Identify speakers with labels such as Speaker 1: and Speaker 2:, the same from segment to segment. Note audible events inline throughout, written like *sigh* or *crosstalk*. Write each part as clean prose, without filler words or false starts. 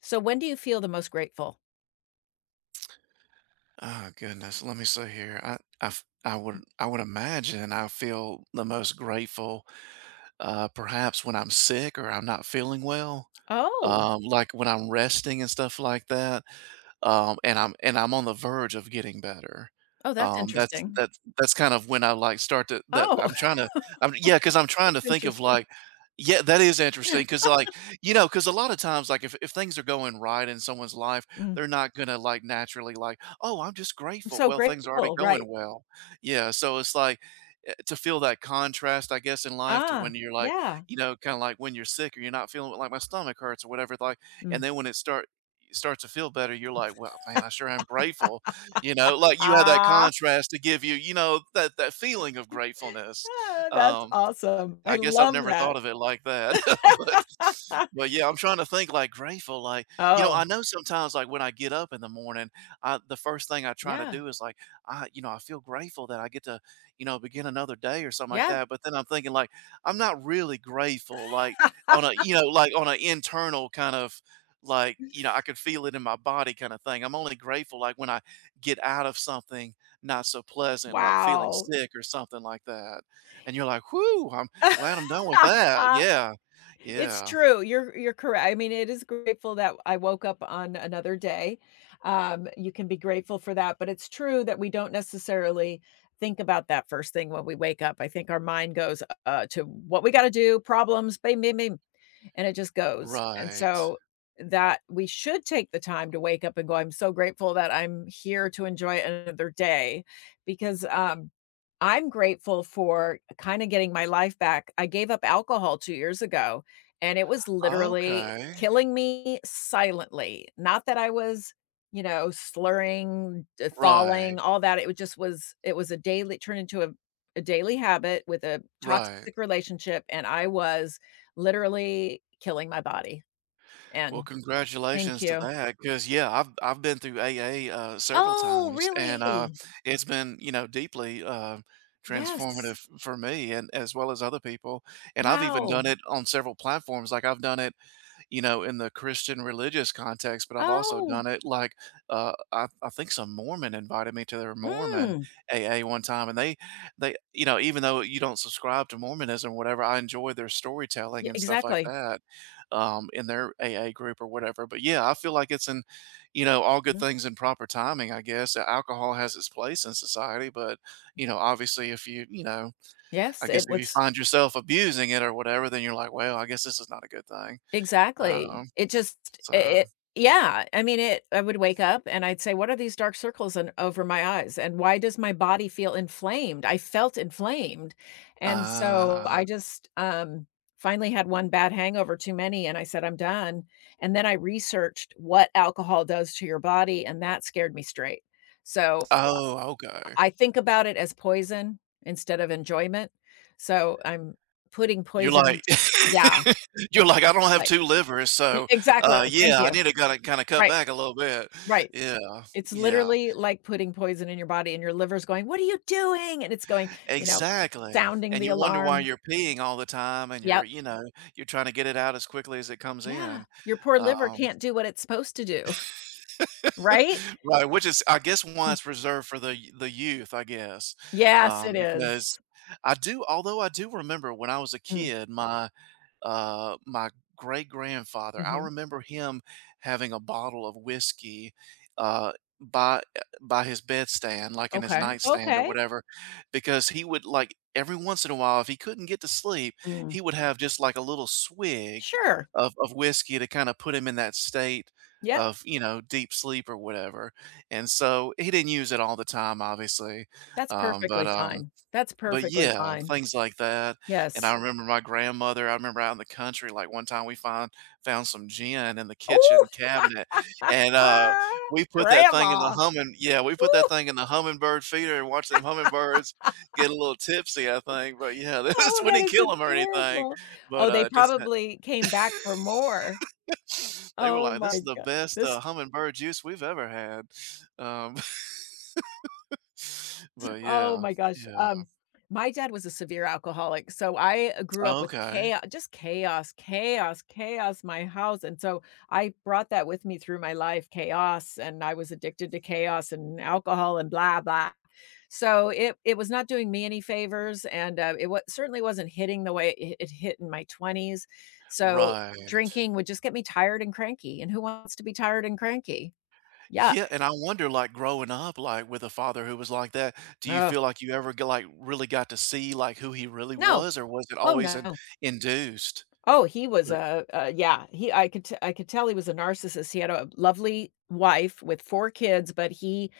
Speaker 1: So when do you feel the most grateful?
Speaker 2: Oh goodness, let me see here. I would imagine I feel the most grateful, perhaps when I'm sick or I'm not feeling well,
Speaker 1: Oh,
Speaker 2: like when I'm resting and stuff like that, and I'm on the verge of getting better.
Speaker 1: oh, that's
Speaker 2: That's
Speaker 1: interesting.
Speaker 2: that's that's kind of when I like start to that
Speaker 1: Oh,
Speaker 2: I'm trying to. I'm, yeah, because I'm trying to
Speaker 1: *laughs*
Speaker 2: think of,
Speaker 1: interesting.
Speaker 2: like, yeah, that is interesting
Speaker 1: *laughs*
Speaker 2: because, like, because a lot of times like if things are going right in someone's life,
Speaker 1: Mm,
Speaker 2: they're not gonna like naturally like, oh, I'm just
Speaker 1: I'm
Speaker 2: grateful.
Speaker 1: so
Speaker 2: Well, things are already
Speaker 1: grateful,
Speaker 2: going
Speaker 1: right.
Speaker 2: well. Yeah, so it's like, to feel that contrast, I guess, in life to when
Speaker 1: Ah,
Speaker 2: you're like,
Speaker 1: yeah.
Speaker 2: you know, kind of like when you're sick or you're not feeling like my stomach hurts or whatever. Like, and
Speaker 1: Mm.
Speaker 2: then when it starts to feel better, you're like, "Well, man, I sure am grateful." You know, like, you have that
Speaker 1: Ah,
Speaker 2: contrast to give you, you know, that feeling of gratefulness.
Speaker 1: ah, that's
Speaker 2: um
Speaker 1: awesome.
Speaker 2: I
Speaker 1: I
Speaker 2: guess I've
Speaker 1: love
Speaker 2: never thought
Speaker 1: that.
Speaker 2: of it like that, *laughs* but but
Speaker 1: *laughs*
Speaker 2: yeah, I'm trying to think, like, grateful, like, you know, I
Speaker 1: Oh,
Speaker 2: know sometimes, like, when I get up in the morning, I the first thing I try to
Speaker 1: yeah,
Speaker 2: do is, like, I, you know, I feel grateful that I get to, you know, begin another day or something like
Speaker 1: yeah.
Speaker 2: that, but then I'm thinking, like, I'm not really grateful, like, on a,
Speaker 1: *laughs*
Speaker 2: you know, like, on an internal kind of, like, you know, I could feel it in my body kinda thing. I'm only grateful, like, when I get out of something not so pleasant, like feeling
Speaker 1: Wow.
Speaker 2: sick or something like that, and you're like, whoo, I'm glad I'm done with that.
Speaker 1: *laughs*
Speaker 2: Yeah.
Speaker 1: It's
Speaker 2: Yeah.
Speaker 1: true, you're correct, I mean, it is grateful that I woke up on another day, you can be grateful for that, but it's true that we don't necessarily think about that first thing when we wake up. I think our mind goes, to what we gotta do, problems, bam, bam, bam, and it just goes. And
Speaker 2: Right.
Speaker 1: so that we should take the time to wake up and go, I'm so grateful that I'm here to enjoy another day because I'm grateful for kind of getting my life back. I gave up alcohol 2 years ago and it was literally
Speaker 2: Okay.
Speaker 1: killing me silently. Not that I was, you know, slurring,
Speaker 2: Right.
Speaker 1: falling, all that. It was a daily turned into a daily habit with a
Speaker 2: Right.
Speaker 1: toxic relationship, and I was literally killing my body,
Speaker 2: Well,
Speaker 1: and thank
Speaker 2: congratulations to
Speaker 1: you.
Speaker 2: that. Because, yeah, I've been through AA, several
Speaker 1: Oh,
Speaker 2: times, and,
Speaker 1: really?
Speaker 2: it's been, you know, deeply, transformative
Speaker 1: Yes.
Speaker 2: for me and as well as other people, and I've even done
Speaker 1: Wow.
Speaker 2: it on several platforms, like, I've done it, you know, in the Christian religious context, but I've also
Speaker 1: Oh,
Speaker 2: done it like, I think some Mormon invited me to their Mormon
Speaker 1: mm.
Speaker 2: AA one time, and they you know, even though you don't subscribe to Mormonism or whatever, I enjoy their storytelling
Speaker 1: Yeah,
Speaker 2: and stuff like
Speaker 1: exactly.
Speaker 2: that, in their AA group or whatever, but yeah, I feel like it's in, you know, all good
Speaker 1: Mhm.
Speaker 2: things in proper timing, I guess. Alcohol has its place in society, but, you know, obviously if you, you know, I
Speaker 1: Yes,
Speaker 2: guess
Speaker 1: it
Speaker 2: if you
Speaker 1: was
Speaker 2: find yourself abusing it or whatever, then you're like, "Well, I guess this is not a good thing."
Speaker 1: exactly.
Speaker 2: Um
Speaker 1: It just i
Speaker 2: so,
Speaker 1: it yeah, I mean, it I would wake up and I'd say, "What are these dark circles in over my eyes, and why does my body feel inflamed?" I felt inflamed, and so
Speaker 2: uh
Speaker 1: I just, finally had one bad hangover too many, and I said, "I'm done," and then I researched what alcohol does to your body, and that scared me straight. So,
Speaker 2: oh, okay.
Speaker 1: I think about it as poison instead of enjoyment, so I'm putting
Speaker 2: You're
Speaker 1: poison
Speaker 2: like,
Speaker 1: into yeah,
Speaker 2: *laughs* you're like, "I don't have
Speaker 1: like
Speaker 2: 2 livers,
Speaker 1: E
Speaker 2: so,
Speaker 1: exactly, thank
Speaker 2: yeah, I
Speaker 1: you.
Speaker 2: need to kinda cut
Speaker 1: Right,
Speaker 2: back a little bit."
Speaker 1: right.
Speaker 2: Yeah,
Speaker 1: It's
Speaker 2: yeah,
Speaker 1: literally like putting poison in your body and your liver's going, "What are you doing?" And it's going, you know,
Speaker 2: exactly,
Speaker 1: sounding
Speaker 2: and
Speaker 1: the
Speaker 2: you wonder why
Speaker 1: alarm.
Speaker 2: you're peeing all the time and you're,
Speaker 1: Yep.
Speaker 2: you know, you're trying to get it out as quickly as it comes
Speaker 1: Yeah.
Speaker 2: in.
Speaker 1: Your poor liver
Speaker 2: Um,
Speaker 1: can't do what it's supposed to do, *laughs* right?
Speaker 2: right, which is, I guess, why it's
Speaker 1: *laughs*
Speaker 2: reserved for the the youth, I guess,
Speaker 1: Yes, it
Speaker 2: because
Speaker 1: is.
Speaker 2: I do, although I do remember when I was a
Speaker 1: Mm,
Speaker 2: kid, my my great grandfather, I
Speaker 1: mhm.
Speaker 2: remember him having a bottle of whiskey, uh, by, by his bedstand, like in his
Speaker 1: Okay,
Speaker 2: nightstand or
Speaker 1: okay.
Speaker 2: whatever, because he would like every once in a while, if he couldn't get to sleep,
Speaker 1: Mm.
Speaker 2: he would have just like a little swig
Speaker 1: Sure.
Speaker 2: of whiskey to kind of put him in that state
Speaker 1: Yep.
Speaker 2: of, you know, deep sleep or whatever, and so he didn't use it all the time, obviously.
Speaker 1: That's
Speaker 2: But,
Speaker 1: perfectly fine. That's
Speaker 2: but
Speaker 1: perfectly
Speaker 2: yeah,
Speaker 1: fine.
Speaker 2: things like that. And I
Speaker 1: Yes.
Speaker 2: remember my grandmother, I remember out in the country, like, one time we found some gin in the
Speaker 1: Oh,
Speaker 2: kitchen cabinet,
Speaker 1: *laughs*
Speaker 2: and, we put that thing in the
Speaker 1: Grandma.
Speaker 2: humming, yeah, we put that
Speaker 1: Ooh.
Speaker 2: thing in the hummingbird feeder and watched them hummingbirds get a little tipsy, I think, but yeah, *laughs* this
Speaker 1: Oh,
Speaker 2: we
Speaker 1: that
Speaker 2: didn't
Speaker 1: is
Speaker 2: kill them or anything,
Speaker 1: adorable.
Speaker 2: but,
Speaker 1: Oh, they
Speaker 2: just that
Speaker 1: probably came back for more.
Speaker 2: *sniffs* they were
Speaker 1: Oh
Speaker 2: like, "This is
Speaker 1: my
Speaker 2: the
Speaker 1: god.
Speaker 2: best,
Speaker 1: This
Speaker 2: hummingbird juice we've ever had." Um, *laughs* but
Speaker 1: oh
Speaker 2: yeah,
Speaker 1: my gosh.
Speaker 2: yeah.
Speaker 1: My dad was a severe alcoholic, so I, grew up with
Speaker 2: Okay.
Speaker 1: chaos, just chaos, chaos, chaos, in my house, and so I brought that with me through my life, chaos, and I was addicted to chaos and alcohol and blah blah. So it was not doing me any favors, and, it wa certainly wasn't hitting the way it hit in my 20s, so
Speaker 2: Right.
Speaker 1: drinking would just get me tired and cranky, and who wants to be tired and cranky? Yuck.
Speaker 2: Yeah, and I wonder, like, growing up, like, with a father who was like that, do you
Speaker 1: Oh
Speaker 2: feel like you ever got like, really got to see, like, who he really
Speaker 1: no.
Speaker 2: was, or was it
Speaker 1: Oh,
Speaker 2: always an
Speaker 1: no.
Speaker 2: induced?
Speaker 1: Oh, he was
Speaker 2: Like,
Speaker 1: a yeah, he I could t I could tell he was a narcissist. He had a lovely wife with 4 kids, but he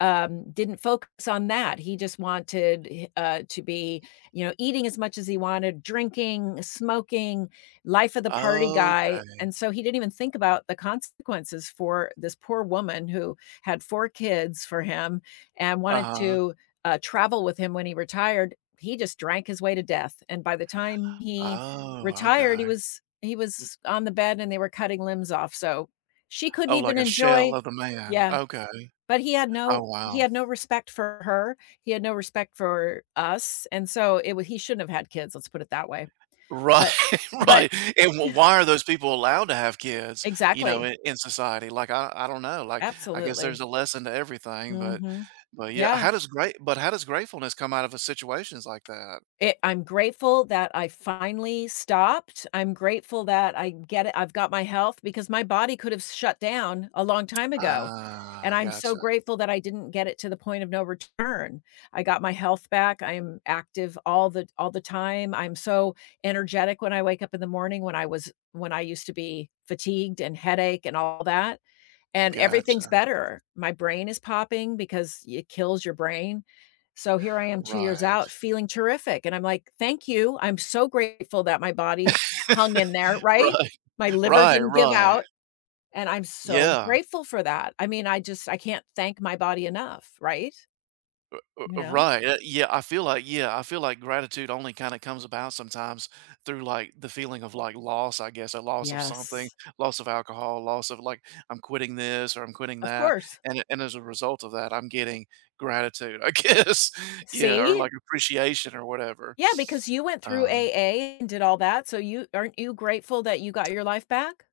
Speaker 1: didn't focus on that. He just wanted to be, you know, eating as much as he wanted, drinking, smoking, life of the party
Speaker 2: "Oh,
Speaker 1: guy.
Speaker 2: okay."
Speaker 1: And so he didn't even think about the consequences for this poor woman who had four kids for him and wanted
Speaker 2: Uh-huh.
Speaker 1: to travel with him when he retired. He just drank his way to death. And by the time he
Speaker 2: Oh,
Speaker 1: retired,
Speaker 2: okay.
Speaker 1: he was on the bed and they were cutting limbs off. So she couldn't
Speaker 2: Oh, like
Speaker 1: even
Speaker 2: a shell
Speaker 1: enjoy
Speaker 2: of the man.
Speaker 1: yeah,
Speaker 2: Okay.
Speaker 1: but he had no
Speaker 2: Oh, wow.
Speaker 1: respect for her, he had no respect for us, and so it was he shouldn't have had kids, let's put it that way.
Speaker 2: Right,
Speaker 1: But
Speaker 2: *laughs*
Speaker 1: but
Speaker 2: right. And
Speaker 1: *laughs*
Speaker 2: wh why are those people allowed to have kids, you know,
Speaker 1: exactly.
Speaker 2: in society? Like, I don't know. Like, I guess there's
Speaker 1: Absolutely.
Speaker 2: a lesson to everything, but
Speaker 1: Mhm.
Speaker 2: yeah,
Speaker 1: Yeah.
Speaker 2: how does great? But how does gratefulness come out of a situations like that?
Speaker 1: It I'm grateful that I finally stopped. I'm grateful that I get it I've got my health because my body could have shut down a long time ago, and
Speaker 2: Ah,
Speaker 1: I'm so
Speaker 2: gotcha,
Speaker 1: grateful that I didn't get it to the point of no return. I got my health back. I am active all the time. I'm so energetic when I wake up in the morning when I was when I used to be fatigued and headache and all that. And everything's
Speaker 2: gotcha.
Speaker 1: better. My brain is popping because it kills your brain. So here I am 2 years
Speaker 2: Right,
Speaker 1: out feeling terrific, and I'm like, "Thank you. I'm so grateful that my body hung in there," right?
Speaker 2: right,
Speaker 1: My
Speaker 2: *laughs*
Speaker 1: liver
Speaker 2: right,
Speaker 1: didn't give
Speaker 2: right.
Speaker 1: out, and I'm so
Speaker 2: Yeah,
Speaker 1: grateful for that. I mean, I just I can't thank my body enough, right? You
Speaker 2: r
Speaker 1: know?
Speaker 2: right, yeah, I feel like, yeah, I feel like gratitude only kinda comes about sometimes through, like, the feeling of, like, loss, I guess, a loss of something,
Speaker 1: Yes.
Speaker 2: loss of alcohol, loss of, like, I'm quitting this or I'm quitting
Speaker 1: Of
Speaker 2: that,
Speaker 1: course.
Speaker 2: and as a result of that, I'm getting gratitude, I guess. *laughs* Yeah, or,
Speaker 1: See?
Speaker 2: like, appreciation or whatever.
Speaker 1: Yeah, because you went through
Speaker 2: Uh
Speaker 1: AA and did all that, so you aren't you grateful that you got your life back?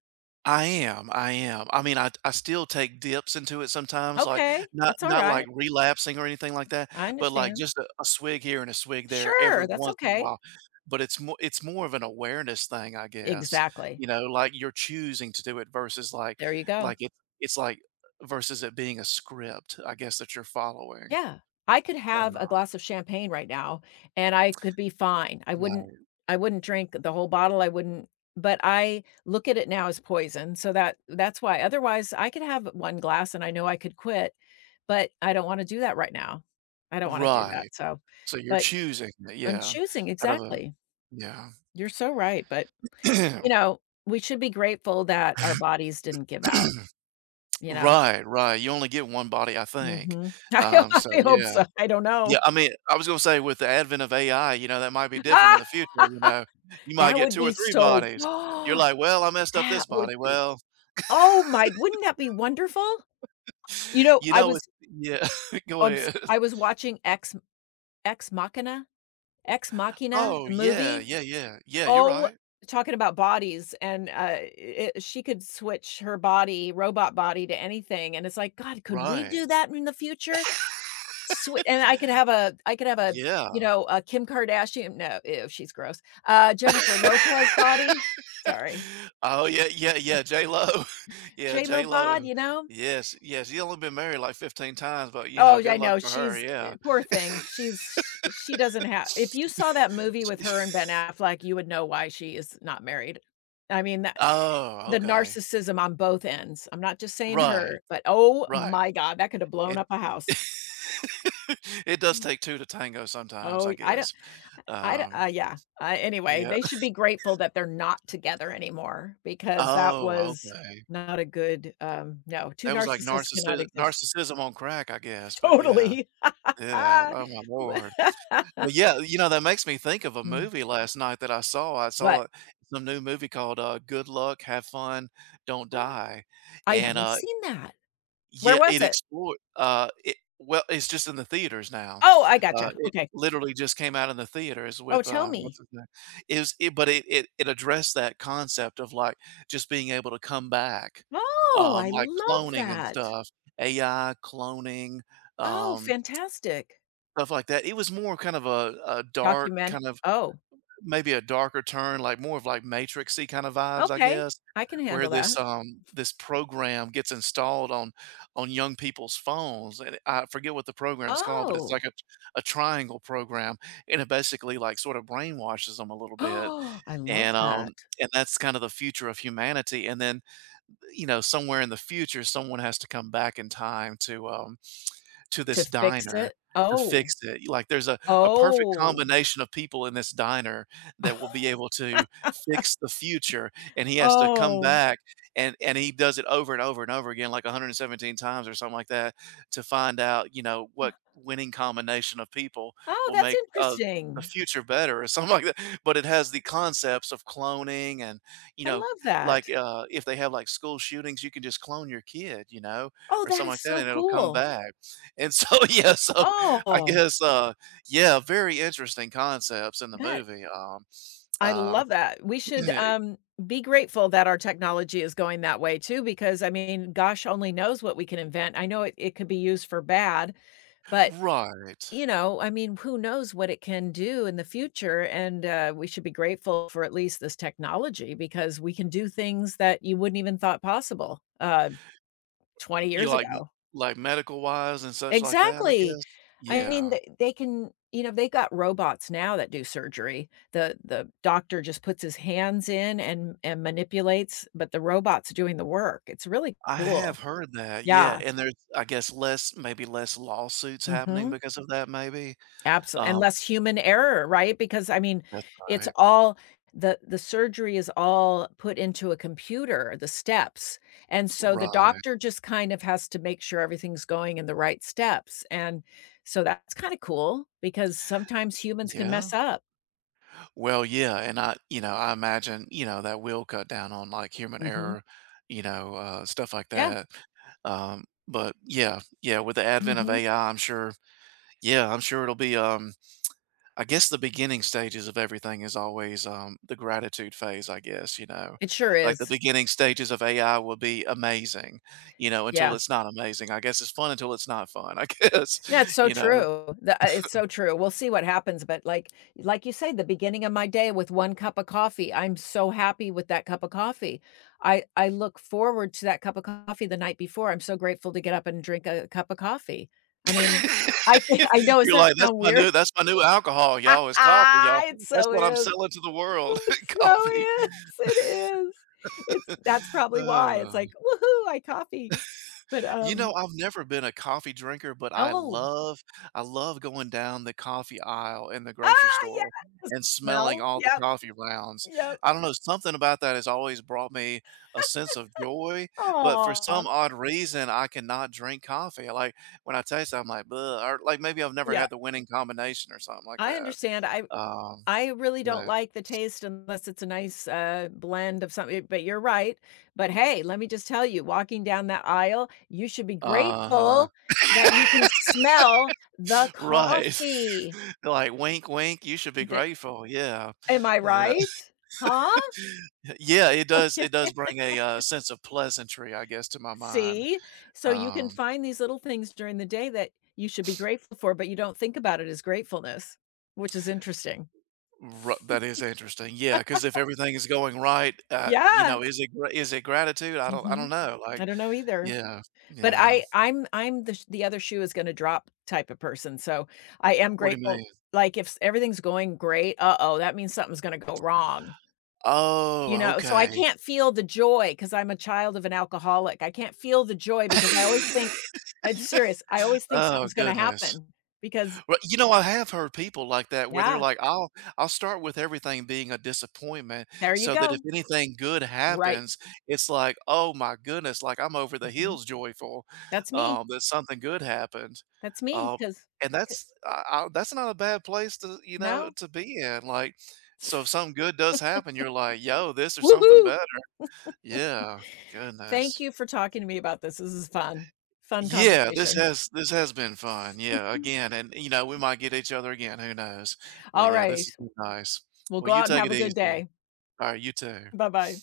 Speaker 2: I am, I am. I mean, I still take dips into it sometimes, like,
Speaker 1: Okay,
Speaker 2: not
Speaker 1: that's
Speaker 2: not, like,
Speaker 1: alright.
Speaker 2: relapsing or anything like that,
Speaker 1: I
Speaker 2: but, like,
Speaker 1: understand.
Speaker 2: just a swig here and a swig there every
Speaker 1: Sure, that's
Speaker 2: once in a
Speaker 1: okay.
Speaker 2: while. But it's more, it's more of an awareness thing, I guess,
Speaker 1: Exactly.
Speaker 2: you know, like, you're choosing to do it versus, like
Speaker 1: There you go.
Speaker 2: like, it, it's like versus it being a script, I guess, that you're following.
Speaker 1: Yeah. I could
Speaker 2: Oh,
Speaker 1: have
Speaker 2: no.
Speaker 1: a glass of champagne right now and I could be fine. I wouldn't
Speaker 2: Right.
Speaker 1: drink the whole bottle. I wouldn't but I look at it now as poison. So that's why otherwise I could have one glass and I know I could quit, but I don't want to do that right now. I don't want to do that.
Speaker 2: Right.
Speaker 1: So,
Speaker 2: So you're
Speaker 1: but
Speaker 2: choosing it,
Speaker 1: I'm
Speaker 2: yeah,
Speaker 1: choosing
Speaker 2: out of a,
Speaker 1: exactly.
Speaker 2: yeah.
Speaker 1: You're so right, but you know, we should be grateful that our bodies didn't give out,
Speaker 2: *clears throat*
Speaker 1: you know.
Speaker 2: Right, right, you only get one body, I think,
Speaker 1: Mhm. *laughs*
Speaker 2: so
Speaker 1: I hope
Speaker 2: yeah.
Speaker 1: so. I don't
Speaker 2: Yeah,
Speaker 1: know.
Speaker 2: I mean, I was gonna say with the advent of AI, you know, that might be different in
Speaker 1: Ah,
Speaker 2: the future, you
Speaker 1: *laughs*
Speaker 2: know? You might
Speaker 1: that
Speaker 2: get
Speaker 1: would
Speaker 2: 2 or
Speaker 1: be
Speaker 2: 3
Speaker 1: so
Speaker 2: bodies. You're
Speaker 1: *gasps*
Speaker 2: like, "Well, I messed up
Speaker 1: that
Speaker 2: this
Speaker 1: would
Speaker 2: body,
Speaker 1: be
Speaker 2: well,"
Speaker 1: oh my wouldn't that be wonderful? You know,
Speaker 2: you
Speaker 1: I
Speaker 2: know,
Speaker 1: was
Speaker 2: it's, yeah, *laughs* go
Speaker 1: s
Speaker 2: ahead.
Speaker 1: I was watching Ex Machina Ex Machina,
Speaker 2: Oh,
Speaker 1: the
Speaker 2: yeah,
Speaker 1: movie.
Speaker 2: yeah, yeah, yeah, you're
Speaker 1: Oh,
Speaker 2: right.
Speaker 1: talking about bodies and, it she could switch her body, robot body to anything, and it's like, "God, could we
Speaker 2: Right.
Speaker 1: do that in the future?" Sweet, and I could have a I could have a,
Speaker 2: Yeah.
Speaker 1: you know, a Kim Kardashian no, ew, she's gross. Jennifer Lopez body. Sorry.
Speaker 2: Oh, yeah, yeah, yeah, J-Lo. *laughs* Yeah,
Speaker 1: J Lo bod,
Speaker 2: J-Lo.
Speaker 1: you know?
Speaker 2: Yes, yes, she's only been married like 15 times, but, you
Speaker 1: Oh,
Speaker 2: know,
Speaker 1: yeah,
Speaker 2: good
Speaker 1: I
Speaker 2: luck
Speaker 1: know,
Speaker 2: for her, yeah.
Speaker 1: poor thing. She's she doesn't have if you saw that movie with her and Ben
Speaker 2: *laughs*
Speaker 1: Affleck, you would know why she is not married. I mean, that
Speaker 2: Oh,
Speaker 1: the
Speaker 2: okay.
Speaker 1: narcissism on both ends. I'm not just saying
Speaker 2: Right,
Speaker 1: her, but oh
Speaker 2: right.
Speaker 1: my god, that could have blown
Speaker 2: It,
Speaker 1: up a
Speaker 2: *laughs*
Speaker 1: house.
Speaker 2: it does take 2 to tango sometimes,
Speaker 1: Oh,
Speaker 2: I
Speaker 1: I don't
Speaker 2: guess.
Speaker 1: I d
Speaker 2: Um,
Speaker 1: yeah. Anyway,
Speaker 2: yeah.
Speaker 1: they should
Speaker 2: *laughs*
Speaker 1: be grateful that they're not together anymore because that
Speaker 2: Oh,
Speaker 1: was
Speaker 2: okay.
Speaker 1: not a good, no, 2
Speaker 2: That was like
Speaker 1: narcissists cannot exist. *laughs*
Speaker 2: narcissism on crack, I guess, but yeah.
Speaker 1: Totally.
Speaker 2: Yeah. Oh my lord.
Speaker 1: *laughs*
Speaker 2: But yeah, you know, that makes me think of a
Speaker 1: Mm,
Speaker 2: movie last night that I saw. I saw,
Speaker 1: but
Speaker 2: some new movie called, Good Luck, Have Fun, Don't
Speaker 1: uh,
Speaker 2: Die,
Speaker 1: I
Speaker 2: and,
Speaker 1: haven't seen that. Where
Speaker 2: yeah,
Speaker 1: was
Speaker 2: it
Speaker 1: it?
Speaker 2: explored, it, well, it's just in the theaters now.
Speaker 1: Oh, I gotcha.
Speaker 2: It
Speaker 1: Okay.
Speaker 2: literally just came out in the theaters
Speaker 1: Oh,
Speaker 2: with,
Speaker 1: tell
Speaker 2: what's
Speaker 1: me.
Speaker 2: his name? It was it, but it addressed that concept of, like, just being able to come back,
Speaker 1: Oh, I
Speaker 2: like
Speaker 1: love
Speaker 2: cloning and
Speaker 1: that.
Speaker 2: stuff, AI cloning,
Speaker 1: Oh,
Speaker 2: um,
Speaker 1: fantastic.
Speaker 2: stuff like that. It was more kind of a dark
Speaker 1: Document
Speaker 2: kind of,
Speaker 1: oh,
Speaker 2: maybe a darker turn, like more of like Matrixy kinda vibes, I
Speaker 1: okay.
Speaker 2: guess,
Speaker 1: I can
Speaker 2: where
Speaker 1: handle that.
Speaker 2: this, this program gets installed on young people's phones, and I forget what the program's called, but it's like
Speaker 1: Oh. *gasps*
Speaker 2: a triangle program, and it basically, like, sort of brainwashes them a little bit,
Speaker 1: Oh. I love
Speaker 2: and,
Speaker 1: that.
Speaker 2: that's kind of the future of humanity, and then, you know, somewhere in the future, someone has to come back in time to
Speaker 1: To
Speaker 2: this
Speaker 1: fix
Speaker 2: diner
Speaker 1: it?
Speaker 2: to
Speaker 1: Oh.
Speaker 2: fix it. Like, there's a perfect
Speaker 1: Oh.
Speaker 2: combination of people in this diner that will be
Speaker 1: *laughs*
Speaker 2: able to fix the future, and he has to come
Speaker 1: Oh.
Speaker 2: back, and he does it over and over and over again, like 117 times or something like that, to find out, you know, what winning combination of people
Speaker 1: Oh,
Speaker 2: will
Speaker 1: that's
Speaker 2: make, the
Speaker 1: interesting.
Speaker 2: future better or *laughs* something like that. But it has the concepts of cloning and, you
Speaker 1: I
Speaker 2: know,
Speaker 1: love
Speaker 2: like,
Speaker 1: that.
Speaker 2: if they have, like, school shootings, you can just clone your kid, you know,
Speaker 1: Oh,
Speaker 2: or
Speaker 1: that
Speaker 2: something
Speaker 1: is
Speaker 2: like that,
Speaker 1: so
Speaker 2: and it'll come
Speaker 1: cool.
Speaker 2: back. And so, *laughs* yeah, so I
Speaker 1: Oh,
Speaker 2: guess, yeah, very interesting concepts in the
Speaker 1: that
Speaker 2: movie,
Speaker 1: I
Speaker 2: uh
Speaker 1: love that. We should,
Speaker 2: *clears throat*
Speaker 1: be grateful that our technology is going that way too because, I mean, gosh only knows what we can invent. I know it could be used for bad, but
Speaker 2: right.
Speaker 1: you know, I mean, who knows what it can do in the future? And we should be grateful for at least this technology because we can do things that you wouldn't even thought possible 20
Speaker 2: You,
Speaker 1: years
Speaker 2: like
Speaker 1: ago.
Speaker 2: like medical-wise and such like that, I
Speaker 1: Exactly.
Speaker 2: guess?
Speaker 1: I mean,
Speaker 2: Yeah.
Speaker 1: they can, you know, they've got robots now that do surgery. The doctor just puts his hands in and manipulates, but the robot's doing the work. It's really
Speaker 2: I
Speaker 1: cool.
Speaker 2: have heard that, yeah,
Speaker 1: Yeah.
Speaker 2: and there's, I guess, less, maybe less lawsuits happening
Speaker 1: Hmm.
Speaker 2: because of that, maybe?
Speaker 1: Absolutely, and
Speaker 2: Um,
Speaker 1: less human error, right? Because, I mean,
Speaker 2: that's
Speaker 1: it's
Speaker 2: right.
Speaker 1: all the surgery is all put into a computer, the steps, and so the
Speaker 2: Right.
Speaker 1: doctor just kind of has to make sure everything's going in the right steps, and so that's kinda cool because sometimes humans can
Speaker 2: Yeah.
Speaker 1: mess up.
Speaker 2: Well, yeah, and I, you know, I imagine, you know, that will cut down on like human
Speaker 1: Mhm.
Speaker 2: error, you know, stuff like
Speaker 1: Yeah,
Speaker 2: that. But yeah, yeah, with the advent of
Speaker 1: mhm.
Speaker 2: AI, I'm sure, yeah, I'm sure it'll be, I guess the beginning stages of everything is always, the gratitude phase, I guess, you know,
Speaker 1: It sure
Speaker 2: like the
Speaker 1: is.
Speaker 2: beginning stages of AI will be amazing, you know, until
Speaker 1: Yeah.
Speaker 2: it's not amazing. I guess it's fun until it's not fun, I guess,
Speaker 1: Yeah, it's
Speaker 2: *laughs*
Speaker 1: so
Speaker 2: you know.
Speaker 1: true. The It's so true. We'll see what happens, but like you say, the beginning of my day with 1 cup of coffee, I'm so happy with that cup of coffee. I look forward to that cup of coffee the night before. I'm so grateful to get up and drink a cup of coffee. I mean, I
Speaker 2: *laughs*
Speaker 1: know, does
Speaker 2: You're
Speaker 1: that
Speaker 2: like, "That's
Speaker 1: sound
Speaker 2: my
Speaker 1: weird?
Speaker 2: new, that's my new alcohol,
Speaker 1: *laughs*
Speaker 2: y'all, is coffee, y'all.
Speaker 1: It
Speaker 2: That's
Speaker 1: so
Speaker 2: what I'm
Speaker 1: is.
Speaker 2: selling to the world,
Speaker 1: It
Speaker 2: *laughs*
Speaker 1: so
Speaker 2: coffee."
Speaker 1: is. It is. It's that's
Speaker 2: *laughs*
Speaker 1: probably why. It's
Speaker 2: Oh.
Speaker 1: like, "Woohoo, I coffee." But,
Speaker 2: You know,
Speaker 1: um
Speaker 2: I've never been a coffee drinker, but I
Speaker 1: oh.
Speaker 2: love, I love going down the coffee aisle in the grocery
Speaker 1: Ah,
Speaker 2: store
Speaker 1: yeah. The
Speaker 2: and smelling
Speaker 1: smell.
Speaker 2: all the
Speaker 1: Yeah.
Speaker 2: coffee rounds.
Speaker 1: Yep.
Speaker 2: I don't know, something about that has always brought me a sense of joy, but for
Speaker 1: Aw.
Speaker 2: some odd reason, I cannot drink coffee. Like, when I taste it, I'm like, "Bleh," or like, maybe I've never
Speaker 1: Yeah,
Speaker 2: had the winning combination or something like
Speaker 1: I
Speaker 2: that.
Speaker 1: understand.
Speaker 2: Um,
Speaker 1: I really don't
Speaker 2: but,
Speaker 1: like the taste unless it's a nice, blend of something, but you're right. But hey, let me just tell you, walking down that aisle, you should be
Speaker 2: uh-huh.
Speaker 1: grateful that you can smell the
Speaker 2: Right. *laughs*
Speaker 1: coffee.
Speaker 2: Like, "Wink, wink, you should be
Speaker 1: The
Speaker 2: grateful." Yeah.
Speaker 1: am I
Speaker 2: Yeah. *laughs*
Speaker 1: right? Huh?
Speaker 2: Yeah, it does, it does
Speaker 1: *laughs*
Speaker 2: bring a, sense of pleasantry, I guess, to my mind.
Speaker 1: See? So you can
Speaker 2: Um,
Speaker 1: find these little things during the day that you should be grateful for, but you don't think about it as gratefulness, which is interesting.
Speaker 2: r that
Speaker 1: *laughs*
Speaker 2: is interesting. Yeah, because if everything is going right, you
Speaker 1: Yeah.
Speaker 2: know, is it gr is it gratitude? I don't
Speaker 1: Mhm.
Speaker 2: know,
Speaker 1: I
Speaker 2: like,
Speaker 1: don't know either,
Speaker 2: yeah.
Speaker 1: but
Speaker 2: Yeah.
Speaker 1: I'm the other shoe is gonna drop type of person, so I am
Speaker 2: What do you mean?
Speaker 1: grateful, like, if s everything's going great, uh-oh, that means something's gonna go wrong, you
Speaker 2: Oh,
Speaker 1: know, so I
Speaker 2: okay.
Speaker 1: can't feel the joy because 'cause I'm a child of an alcoholic, I can't feel the joy because I always think
Speaker 2: *laughs*
Speaker 1: I'm serious, I always think
Speaker 2: Oh,
Speaker 1: something's gonna
Speaker 2: goodness.
Speaker 1: happen because
Speaker 2: Well, you know, I have heard people like that where they're
Speaker 1: yeah,
Speaker 2: like, I'll start with everything being a disappointment
Speaker 1: there you
Speaker 2: so that if
Speaker 1: go.
Speaker 2: anything good
Speaker 1: Right,
Speaker 2: happens, it's like, oh my goodness, like, I'm over the
Speaker 1: mhm,
Speaker 2: hills joyful,
Speaker 1: that's me,
Speaker 2: that something good happened."
Speaker 1: that's me.
Speaker 2: Um,
Speaker 1: Because
Speaker 2: and that's I that's not a bad place to, you know,
Speaker 1: no,
Speaker 2: to be in, like, so if something good does happen, you're like, "Yo, this or something
Speaker 1: woohoo!
Speaker 2: better." Yeah,
Speaker 1: Thank
Speaker 2: goodness.
Speaker 1: you for talking to me about this, this is fun, fun
Speaker 2: Yeah, this
Speaker 1: conversation.
Speaker 2: has this has been fun. Yeah, again, and you know, we might get each other again, who knows? But
Speaker 1: All
Speaker 2: yeah, this
Speaker 1: right.
Speaker 2: has been nice.
Speaker 1: Well,
Speaker 2: Well,
Speaker 1: go
Speaker 2: you
Speaker 1: out and
Speaker 2: take
Speaker 1: have
Speaker 2: it
Speaker 1: a good
Speaker 2: easy.
Speaker 1: day.
Speaker 2: All right, you too.
Speaker 1: Bye-bye.